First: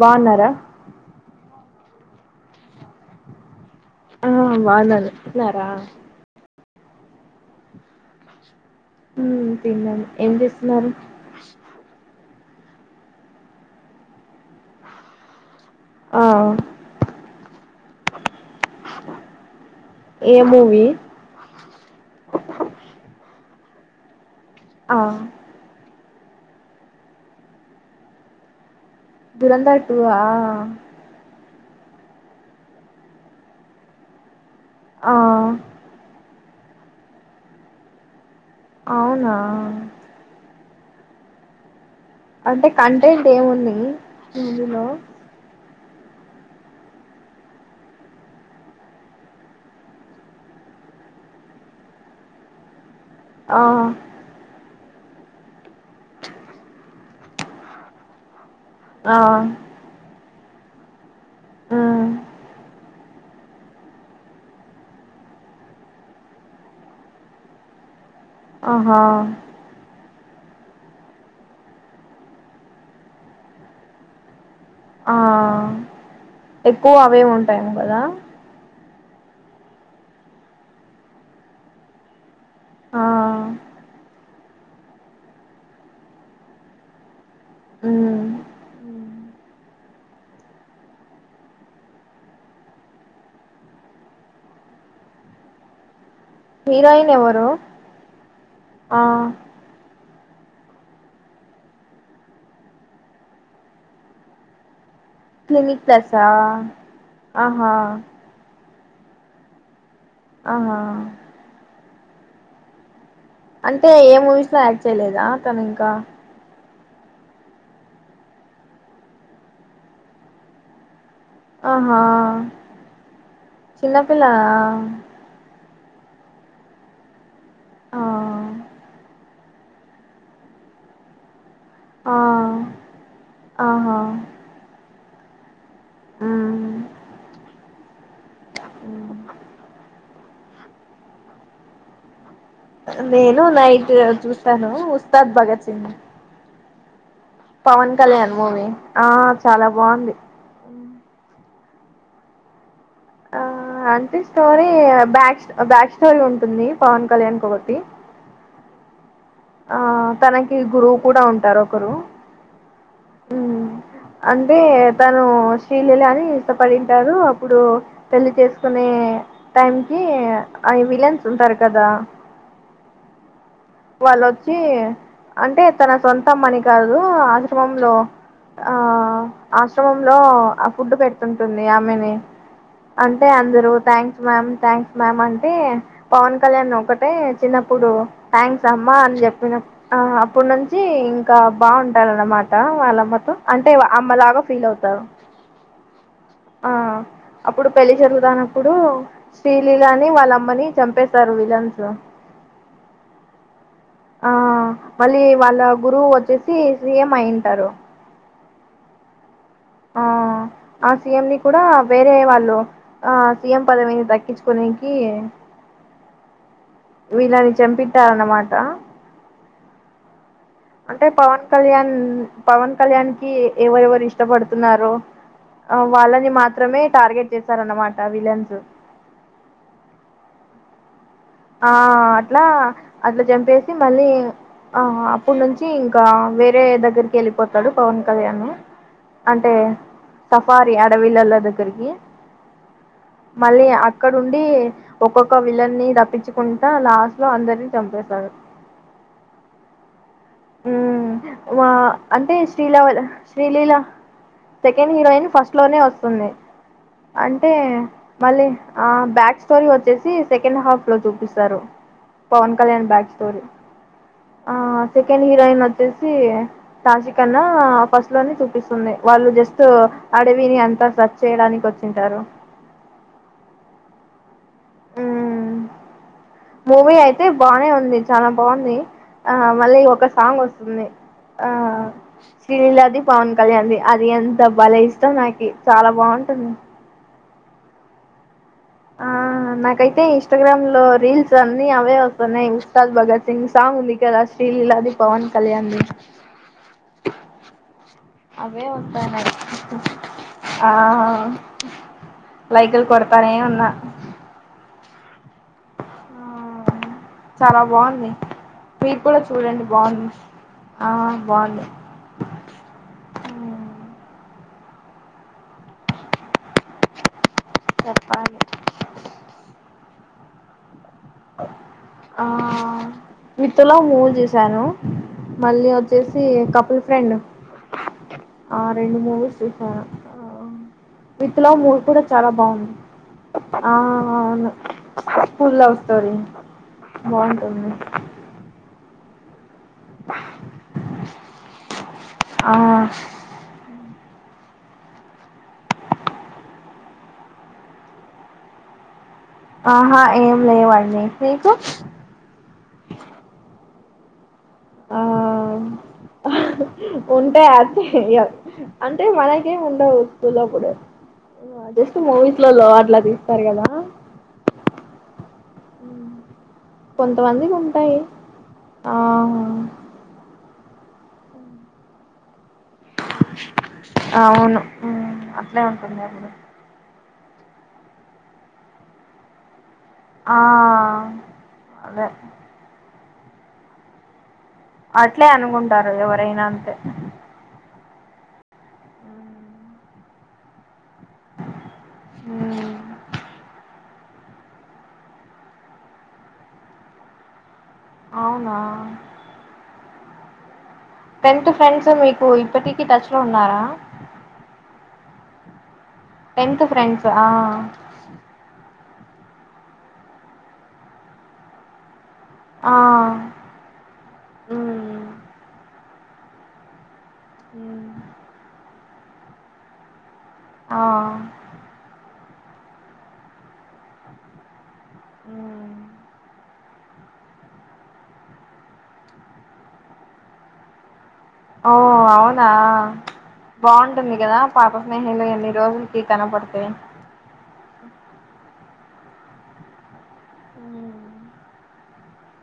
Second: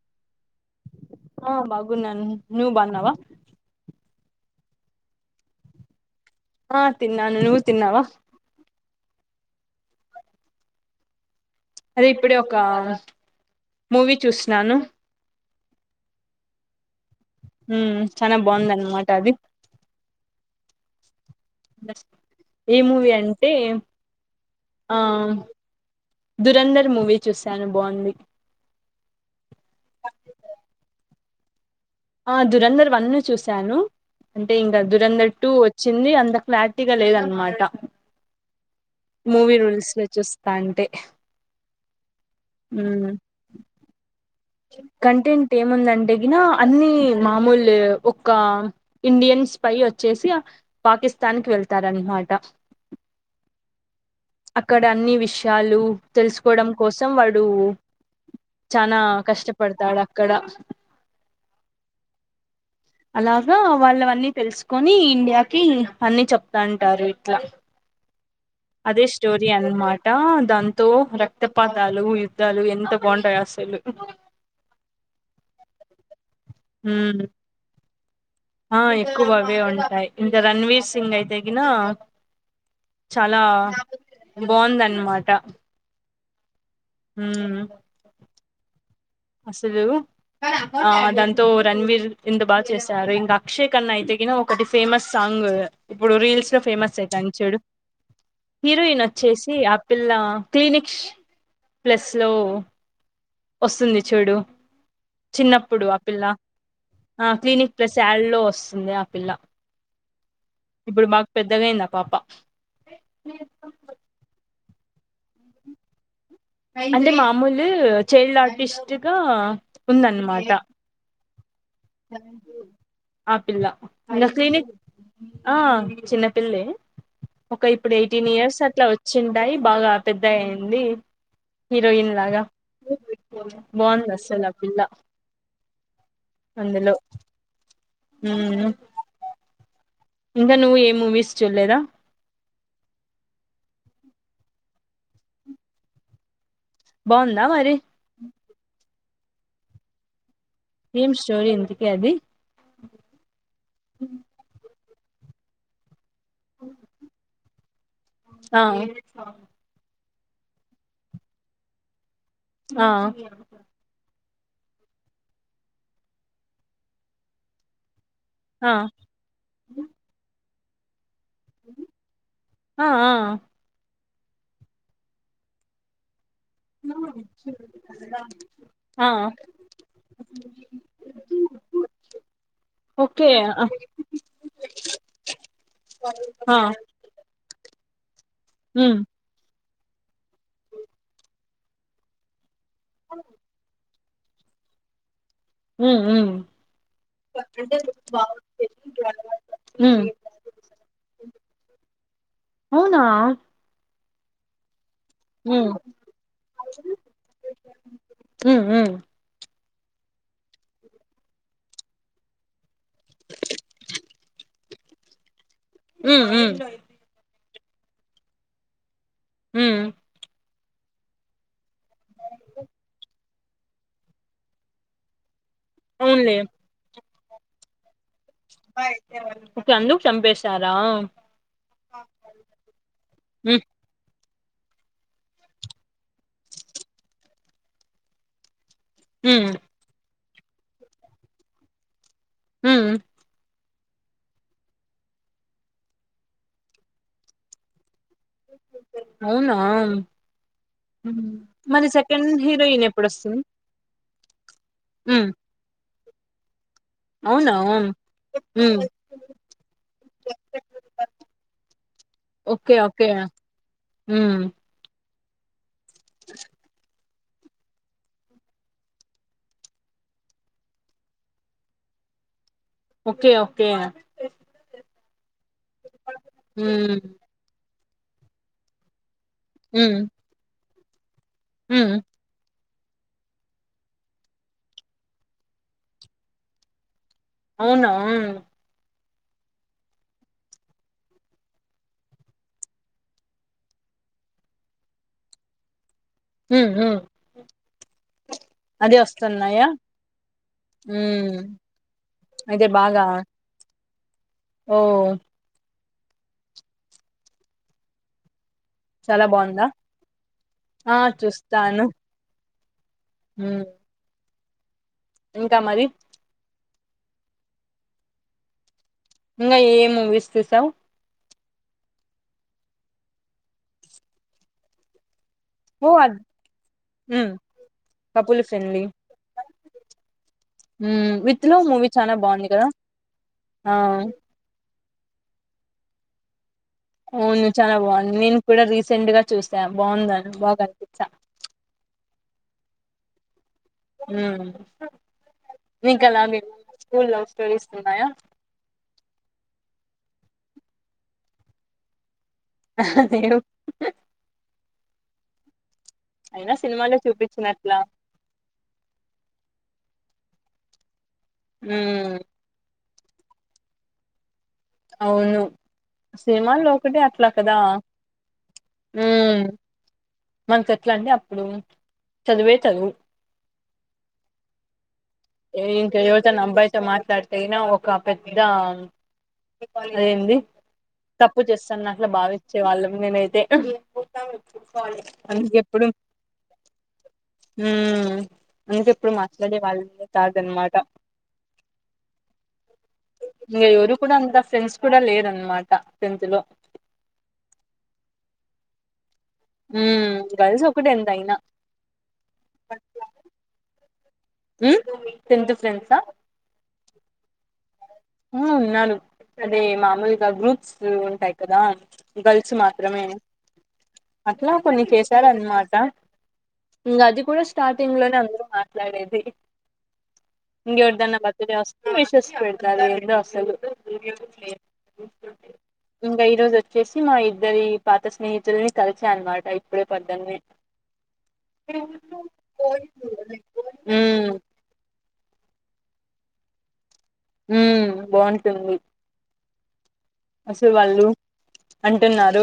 బావున్నారా? ఆ బాగున్నాను నువ్ బావున్నావ ఆ బావున్నాను తిన్నార ఆ తిన్నాను నువు తిన్నావా? మ్ తిన్నాను ఏం చేస్తున్నారు? అదే ఇప్పుడే ఒక మూవీ చూస్తున్నాను. ఆ మ్ చనా బావుంది అన్నమాట అది. ఏ మూవీ? ఏ మూవీ అంటే ఆ ధురంధర్ మూవీ చూశాను బోంది దురందర్ టు ఆ ఆ దురంధర్ వన్ ను చూసాను అంటే ఇంకా ఆ దురంధర్ టూ వచ్చింది అంత క్లేరిటిగా లేదన్నమాట. అవునా మూవీ రూల్స్ లో చూస్తా అంటే అంటే ఉమ్ కంటెంట్ ఏముంది? మూవీలో కంటెంట్ ఏం ముందంటేగిన అన్ని మామూలు ఒక్క ఇండియన్స్ పై వచ్చేసి అ పాకిస్తాన్ కి వెళ్తారన్నమాట ఆ అక్కడ అన్ని విషయాలు తెలుసుకోవడం కోసం వాడూ చానా ఆ కష్టపడతాడక్కడ మ్ అలాగా వాళ్ళవన్నీ తెలుసుకొని ఇండియాకి అన్ని చెప్తాంటారు ఇట్లా ఆహా అదీ స్టోరి అందమాట టాన్ దాంతో రక్త పాతాలు యుద్ధాలు ఎంత బావుంటాయి అసలు ఆ ఎక్కువ ఉమ్ అవే ఉంటాయేమో కదా ఆ ఎక్కువవే ఉంటాయి ఇంకా రణ్వీర్ సింగ్ అయితేగిన ఆ చాలా బావుందన్నమాట మ్ ఉమ్ అసలు ఆ దాంతో రణవీర్ ఇంత బాగా చేశారు ఇంకా అక్షయ కన్నా అయితే గిన ఒకటి ఫేమస్ సాంగ్ ఇప్పుడు రీల్స్ లో ఫేమస్ హీరోయిన్ అయితాంది ఎవరు చూడు ఆ హీరోయిన్ వచ్చేసి ఆపిల్ల క్లినిక్స్ ప్లస్ లో వస్తుంది చూడు క్లినిక్ చిన్నప్పుడు ఆ పిల్ల ప్లసా ఆ ఆహా క్లినిక్ ప్లస్ యాడ్ లో వస్తుంది ఆ పిల్ల ఆహా ఇప్పుడు మాకు పెద్ద గాయ్యింద పాప అంటే ఏ మూవీస్ లో యాక్ట్ చేయలేదా తను ఇంకా అంటే మామూలు చైల్డ్ ఆర్టిస్టుగా ఉందన్నమాట ఆహా ఆపిల్ల మల్ల చిన్నపిల్లనా క్లినిక్ ఆ చిన్నపిల్లె ఒక ఇప్పుడు ఆ ఎయిటీన్ ఇయర్స్ అట్లా వచ్చి ఉంటయి బాగా పెద్ద అయింది హీరోయిన్ ఆ లాగా ఆహా బావుందస్సలపిల్ల మ్మ్ అందులో మ్.. ఇంక నువ్వు ఏ మూవీస్ చూడలేదా నేను నైట్ చూస్తాను ఉస్తాద్ భగత్ సింగ్ బావుందా మరి పవన్ కళ్యాణ్ ఆ చాలా బావుంది ఏమ్ స్టోరీ ఇంతకీ అది ఆ అంటే స్టోరీ బ్యాక్ బ్యాక్ స్టోరీ ఉంటుంది పవన్ కళ్యాణ్ కు ఆ ఆ తనకి గురువు కూడా ఉంటారు ఒకరు ఆ అంటే తను ీలల అని ఇష్టపడింటారు అప్పుడు పెళ్లి ఆ చేసుకునే టైం కి ఆ విలన్స్ ఉంటారు కదా ఆ ఆ వాళ్ళొచ్చీఅంటే తన సొంత మని కాదు ఆశ్రమంలో ఆ ఆశ్రమంలో ఆ ఫుడ్ పెట్ట అన్నయ ఆమెని ఓకే అంటే ఆ అందరూ థ్యాంక్స్ మ్యామ్ థ్యాంక్స్ మ్యామ్ అంటే పవన్ ఆ కళ్యాణ్ ఒకటే చిన్న ఇప్పుడు థ్యాంక్స్ అమ్మా ఉమ్ అని చెప్పిన అప్పడు నుంచి ఇంకా బావుంటారన్నమాట ఆ... వాళ్ళమ్మతో అంటే అమ్మలాగా ఫీల్ అవుతారు మ్.... ఉమ్ ఆ అప్పుడు పెళ్లి జరుగుతానప్పుడు ఉమ్ శ్రీలీలని వాళ్ళమ్మని చంపేస్తారు విలన్స్ అవునా ఆ మళ్ళీ ఉమ్ వాళ్ళ గురువు వచ్చేసి సీఎం అయింటారు మ్ ఉమ్ ఆ ఆ సీఎం ని కూడా వేరే వాళ్ళు ఆ సీఎం పదవిని దక్కించుకోనికీ ఉమ్ ఉ వీళ్ళని చంపిట్టారన్నమాట ఉమ్ అంటే పవన్ కళ్యాణ్, పవన్ కళ్యాణ్ కి ఎవరెవరు ఇష్టపడుతున్నారో ఆ వాళ్ళని అవునులే మాత్రమే టార్గెట్ చేశారన్నమాట విలన్ కే అందుకు చంపేశారా? ఆ అట్లా అట్ల ఉమ్ చంపేసి మళ్ళీ ఆ అప్పుడు నుంచి ఇంకా వేరే దగ్గరికి ఎళ్ళిపోతాడు, పవన్ కళ్యాను ఉమ్ అంటే సఫారీ అడవిలల్లో దగ్గరికి హుమ్ మళ్ళీ అక్కడుండి ఒక్కొక్క విలన్ని రప్పించుకుంటా లాస్ట్ లో అందరిని చంపేస్ అవునా హ్మ్ మా మరి సెకండ్ అంటే హీరోయిన్ శ్రీలవల్ ఎప్పుడొస్తుంది? శ్రీలీల సెకండ్ హీరోయిన్ ఉమ్ ఫస్ట్ లోనే వస్తుంది. అంటే అవునా మళ్ళీ ఉమ్ ఆ బ్యాక్ స్టోరీ వచ్చేసి సెకండ్ హాఫ్ లో చూపిస్తారు Pawan okay Kalyan okay back story ఉమ్ ఆ సెకండ్ హీరోయిన్ అచ్ చేసి తాజి కన్నా ఫస్ట్ లోని చూపిస్తుంది, వాళ్ళు జస్ట్ అడవిని అంతా స్రచ్ చేయడానికి వచ్చింటారు. ఓకే ఓకే మ్మ్ మూవీ ఉమ్ అయితే బానే ఉంది చాలా బాగుంది. ఆ మళ్ళీ ఉమ్ ఒక సాంగ్ వస్తుంది. ఉమ్ తిలాది పవన్ కళ్యాణ్ది అది ఎంత బాలే ఇష్టం నాకి, చాలా బాగుంటుంది. అవునా ఆ నాకైతే ఇన్స్టాగ్రామ్ లో రీల్స్ అన్ని అవే వస్తున్నాయి, ఇన్స్టాల్ భగత్ సింగ్ సాంగ్ ఉంది కదా శ్రీ లీలాది పవన్ కళ్యాణ్ది హ్మ్ ఆ ఆహా ఉమ్ అయితే లైకులు బాగా కొడతనే ఉన్నా ఓ చాలా బావుంది. మీరు కూడా చాలా చూడండి బాగుందా బాగుంది, ఆ బాగుంది ఉమ్ ఇంకా మరి చెప్పాలి ఇంగా ఏఏ మూవీస్ చూసావు ఆ విత్తుల మూవీ చూసాను మళ్ళీ ఓ అద్- వచ్చేసి కపుల్ ఫ్రెండు, ఉమ్ కపుల్ ఆ ఫ్రెండ్లీ రెండు మూవీస్ చూసాను. ఉమ్ విత్ విత్లా లవ్ మూవి మూవీ కూడా చాలా కదా బాగుంది, ఆ అవును. స్కూల్ లవ్ స్టోరీ అవును బాగుంటుంది చాలా బాగుంది, నేను కూడా రీసెంట్ గా చూస్ సా బాగుంద బా కనిపించ ఆ ఉమ్ మీకలా మీక్ స్కూల్ లవ్ స్టోరీస్ ఉన్నాయా? ఆహా ఏం లేవండి, మీకు లేవు ఆ అయినా సినిమాలో ఉంటె చూపించినట్లా అటే ఇయ అంటే మనకేం ఉండవు. లో కుడ, జస్ట్ ఉమ్, మూవీస్ లో లో అట్లా తీస్తారు కదా. వును సినిమాల్లో ఒకటే అట్లా కదా కొంతమందికి ఉంటాయి ఆ మనకు ఎట్లా అంటే అప్పుడూ అవును ఊమ్ అ ఏం ఇంకా ఎవతనా అబ్బాయితో మాట్లాడితే యినా ఒక పెద్దా అదేంది ఆ తప్పు అదే చేస్తన్నట్లు భావిచ్చే వాళ్ళం మేమైతే అట్లే అందుకెప్పుడు అనుకుంటారు ఎవరైనా అంతే ఊ [unintelligible] మాట్లాడే వాళ్ళే కాదనమాట ఇంగ ఎవ్రు కూడా అంత ఫ్రెండ్స్ కూడా లేరన్మాట టెన్త్ లో అవునా ఊమ్ గర్ల్స్ ఒ టెన్త్ ఫ్రెండ్స్ మీకూ ఇప్పటికి టచ్ లో ఉన్నారా ఊ టెంత్ ఫ్రెండ్సా టెన్త్ ఫ్రెండ్స్ ఆ ఆ ఉన్నారు అదే మామూలుగా గ్రూప్స్ ల్ ఉంటాయి కదా గర్ల్స్ ఆ మాత్రమే, అట్లా కొన్ని ఉమ్ చేశారన్నమాట. ఇంగ అది కూడా ఉమ్ స్టార్టింగ్ లోనే అందరూ మాట్లాడేది ఆ ఇంగెవర్దన్న బర్త్ డే [unintelligible] విషస్ పెడతారు ఏందో అసలు ఇంగ ఈ రోజు చ్చేసి మా ఇద్దరి పాత స్నేహితుల్ని కలిసా అనమాట ఇప్పుడే పద్దన్నే ఓ అవునా బాగుంటుంది ఉమ్ గదా పాప స్నేహిలు ఇన్ని రోజులు కి కనపడుతే ఊ బాగుంటుంది అసలు వాళ్ళు అంటున్నారు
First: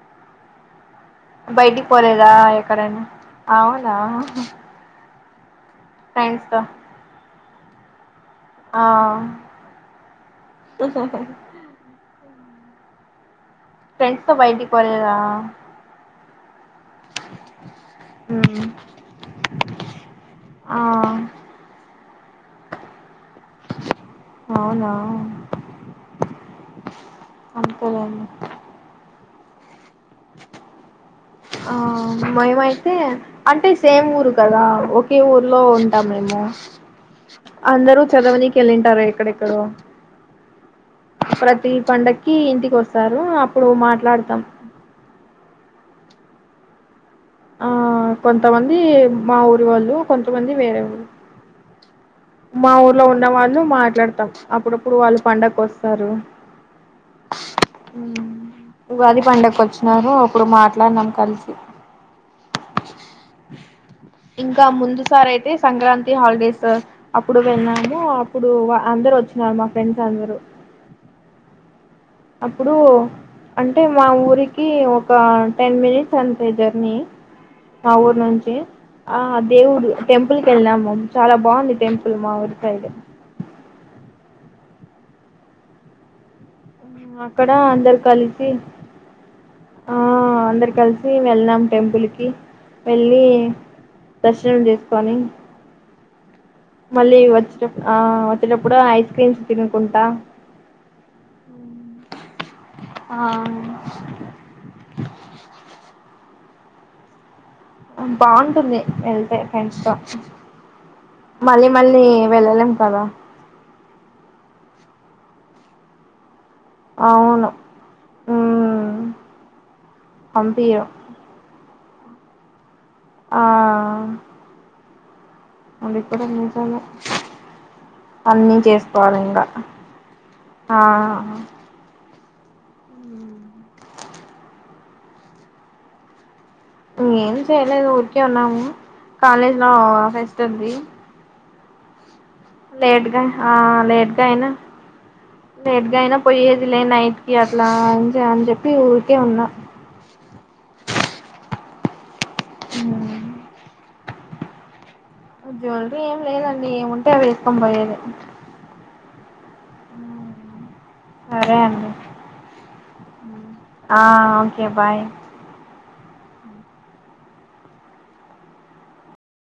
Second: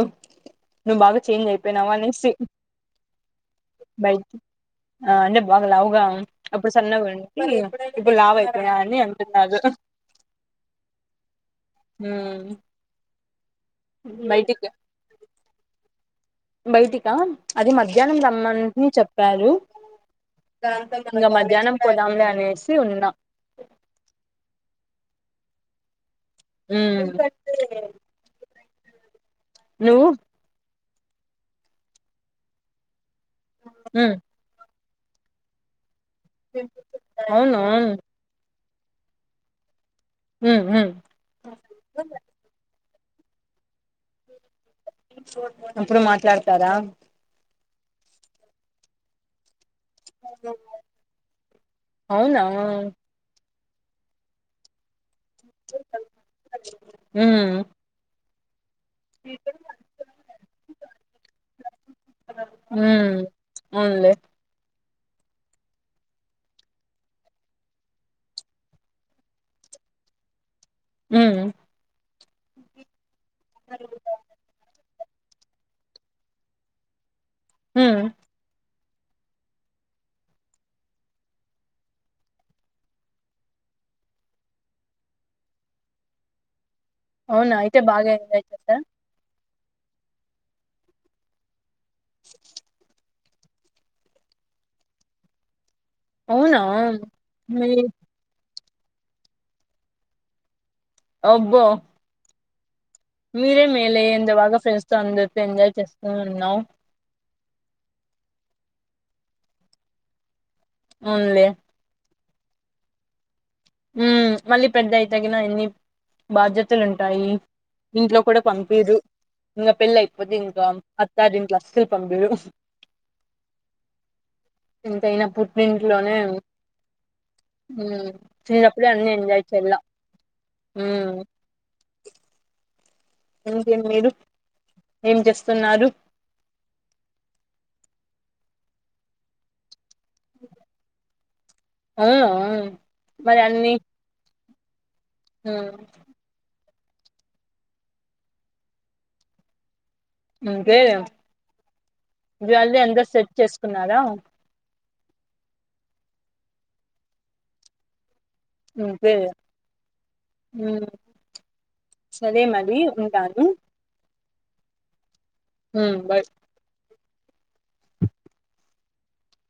నువ్వు బాగా చేంజ్ బయటికి అయిపోయినావా అనేసి పోలేదా ఎక్కడైనా అవునా బయ్ ఆ అంటే బాగా లావుగా ఫ్రెండ్స్ తో అప్పుడు సన్నగ ఉంటి పు లావు అయిపోయా ఆ అని అంటున్నారు హూమ్ ఫ్రెండ్స్ తో బైటిక్ వెళ్ళా బయటికా అది మధ్యాహ్నం మ్మ్. రమ్మంట్ని చెప్పారు ఆ దాంతో ఇగ మధ్యాహ్నం పోదాం లే అనేసి ఉన్నా. ఊ ఉమ్ ఓకే నువ్వు ఆ మేమైతే అంటే సేమ్ ఉమ్ ఊరు కదా ఒకే ఊర్లో ఉన్ టాం మేము అవును అందరూ చదవనీకె ఎళ్ళింటారు ఎక్కడెక్కడో ఉమ్ ఉమ్ ప్రతీ పండక్కీ ఇంటికి వస్తారు అప్పుడు మాట్లాడుతాం అప్పుడు మాట్లాడతారా ఆ కొంతమంది మా ఊర్ వాళ్ళు కొంతమంది వేరే ఊరు అవునా మా ఊర్లో ఉన్న వాళ్ ను మాట్లాడతాం అప్పుడప్పుడు వాళ్ళు పండక్క్ ఒస్తారు ఉమ్ ఉగాది పండక్కు ఒచ్చినారు అప్పుడు మాట్లాడ్నం కలిసి ఊ ఇంకా ముందు సార్ అయితే సంక్రాంతి హాలిడేస్ అప్పుడు వెల్లాము, అప్పుడు వ అందరూ ఒచ్చినా మా ఫ్రెండ్స్ అందరు ఊఉ అప్పుడూ అంటే మా ఊరికీ ఒ క టెన్ మినిట్స్ అంతే జర్నీ మా ఉమ్ ఊరు నుంచి ఆ దేవుడు టెంపుల్కి వెళ్ళాము చాలా బాగుంది టెంపుల్ మా ఊరి సైడ్ అక్కడ అవునా అయితే అందరు బాగా ఎంజాయ్ కలిసి చేసారా ఆ అందరు కలిసి వెళ్ళినాం టెంపుల్కి వెళ్ళి దర్శనం చేసుకొని అవునా మళ్ళీ మీ వచ్చేటప్పు ఆ వచ్చేటప్పుడు ఐస్ క్రీమ్స్ తినుకుంటా అబ్బో ఆ మీరే మేలే ఎంత బాగా ఫెండ్స్తో అందరితో ఎంజాయ్ చేస్తూ ఉన్నావ్ బాగుంటుంది వెళ్తే ఫ్రెండ్స్ తో అవునులే మళ్ళీ మళ్ళీ వెళ్లలేం కాదా ఉ మళ్ళీ పెద్ద అయితేగన ఎన్ని బాధ్యతలు ఉంటాయి అవును ఇంట్లో కూడా పంపిరు మ్మ్ ఇంగ పెళ్ళైపోతే ఇంకా పంపియరు అత్తారింట్లో అస్సలు పంపిరు ఆ ఎంతైనా అది పునింట్లోనే కూడా నిజమే ఉమ్ అన్నీ చెయ్ అప్పుడే అన్నీ చేసుకోవాలి ఎంజాయ్ ఇంగా చేయాల్ల ఆ ఉమ్ ఇంకేం మీరు ఏం చేస్తున్నారు ఏం చేయలేదు ఊరికే ఉన్నాము కాలేజ్లా ఫెస్ ఉంది ఆ లేట్గా లేట్గా అయినా ఇంకే లేటుగా అయినా పోయే ఇలే నైట్ కి అట్లా ఇంజా అని చెప్పి ఊరికే ఉన్నా అంతేలే జ్వేల్లరీ అంతా సెట్ చేసుకున్నారా జ్యువెలరీ ఏం లేదండి ఏముంటే అవి వేసుకొని పోయేది అంతేలే ఉమ్ సరే అండి సరే మరి ఉన్ ఆ ఓకే బాయ్ ఉమ్ బాయ్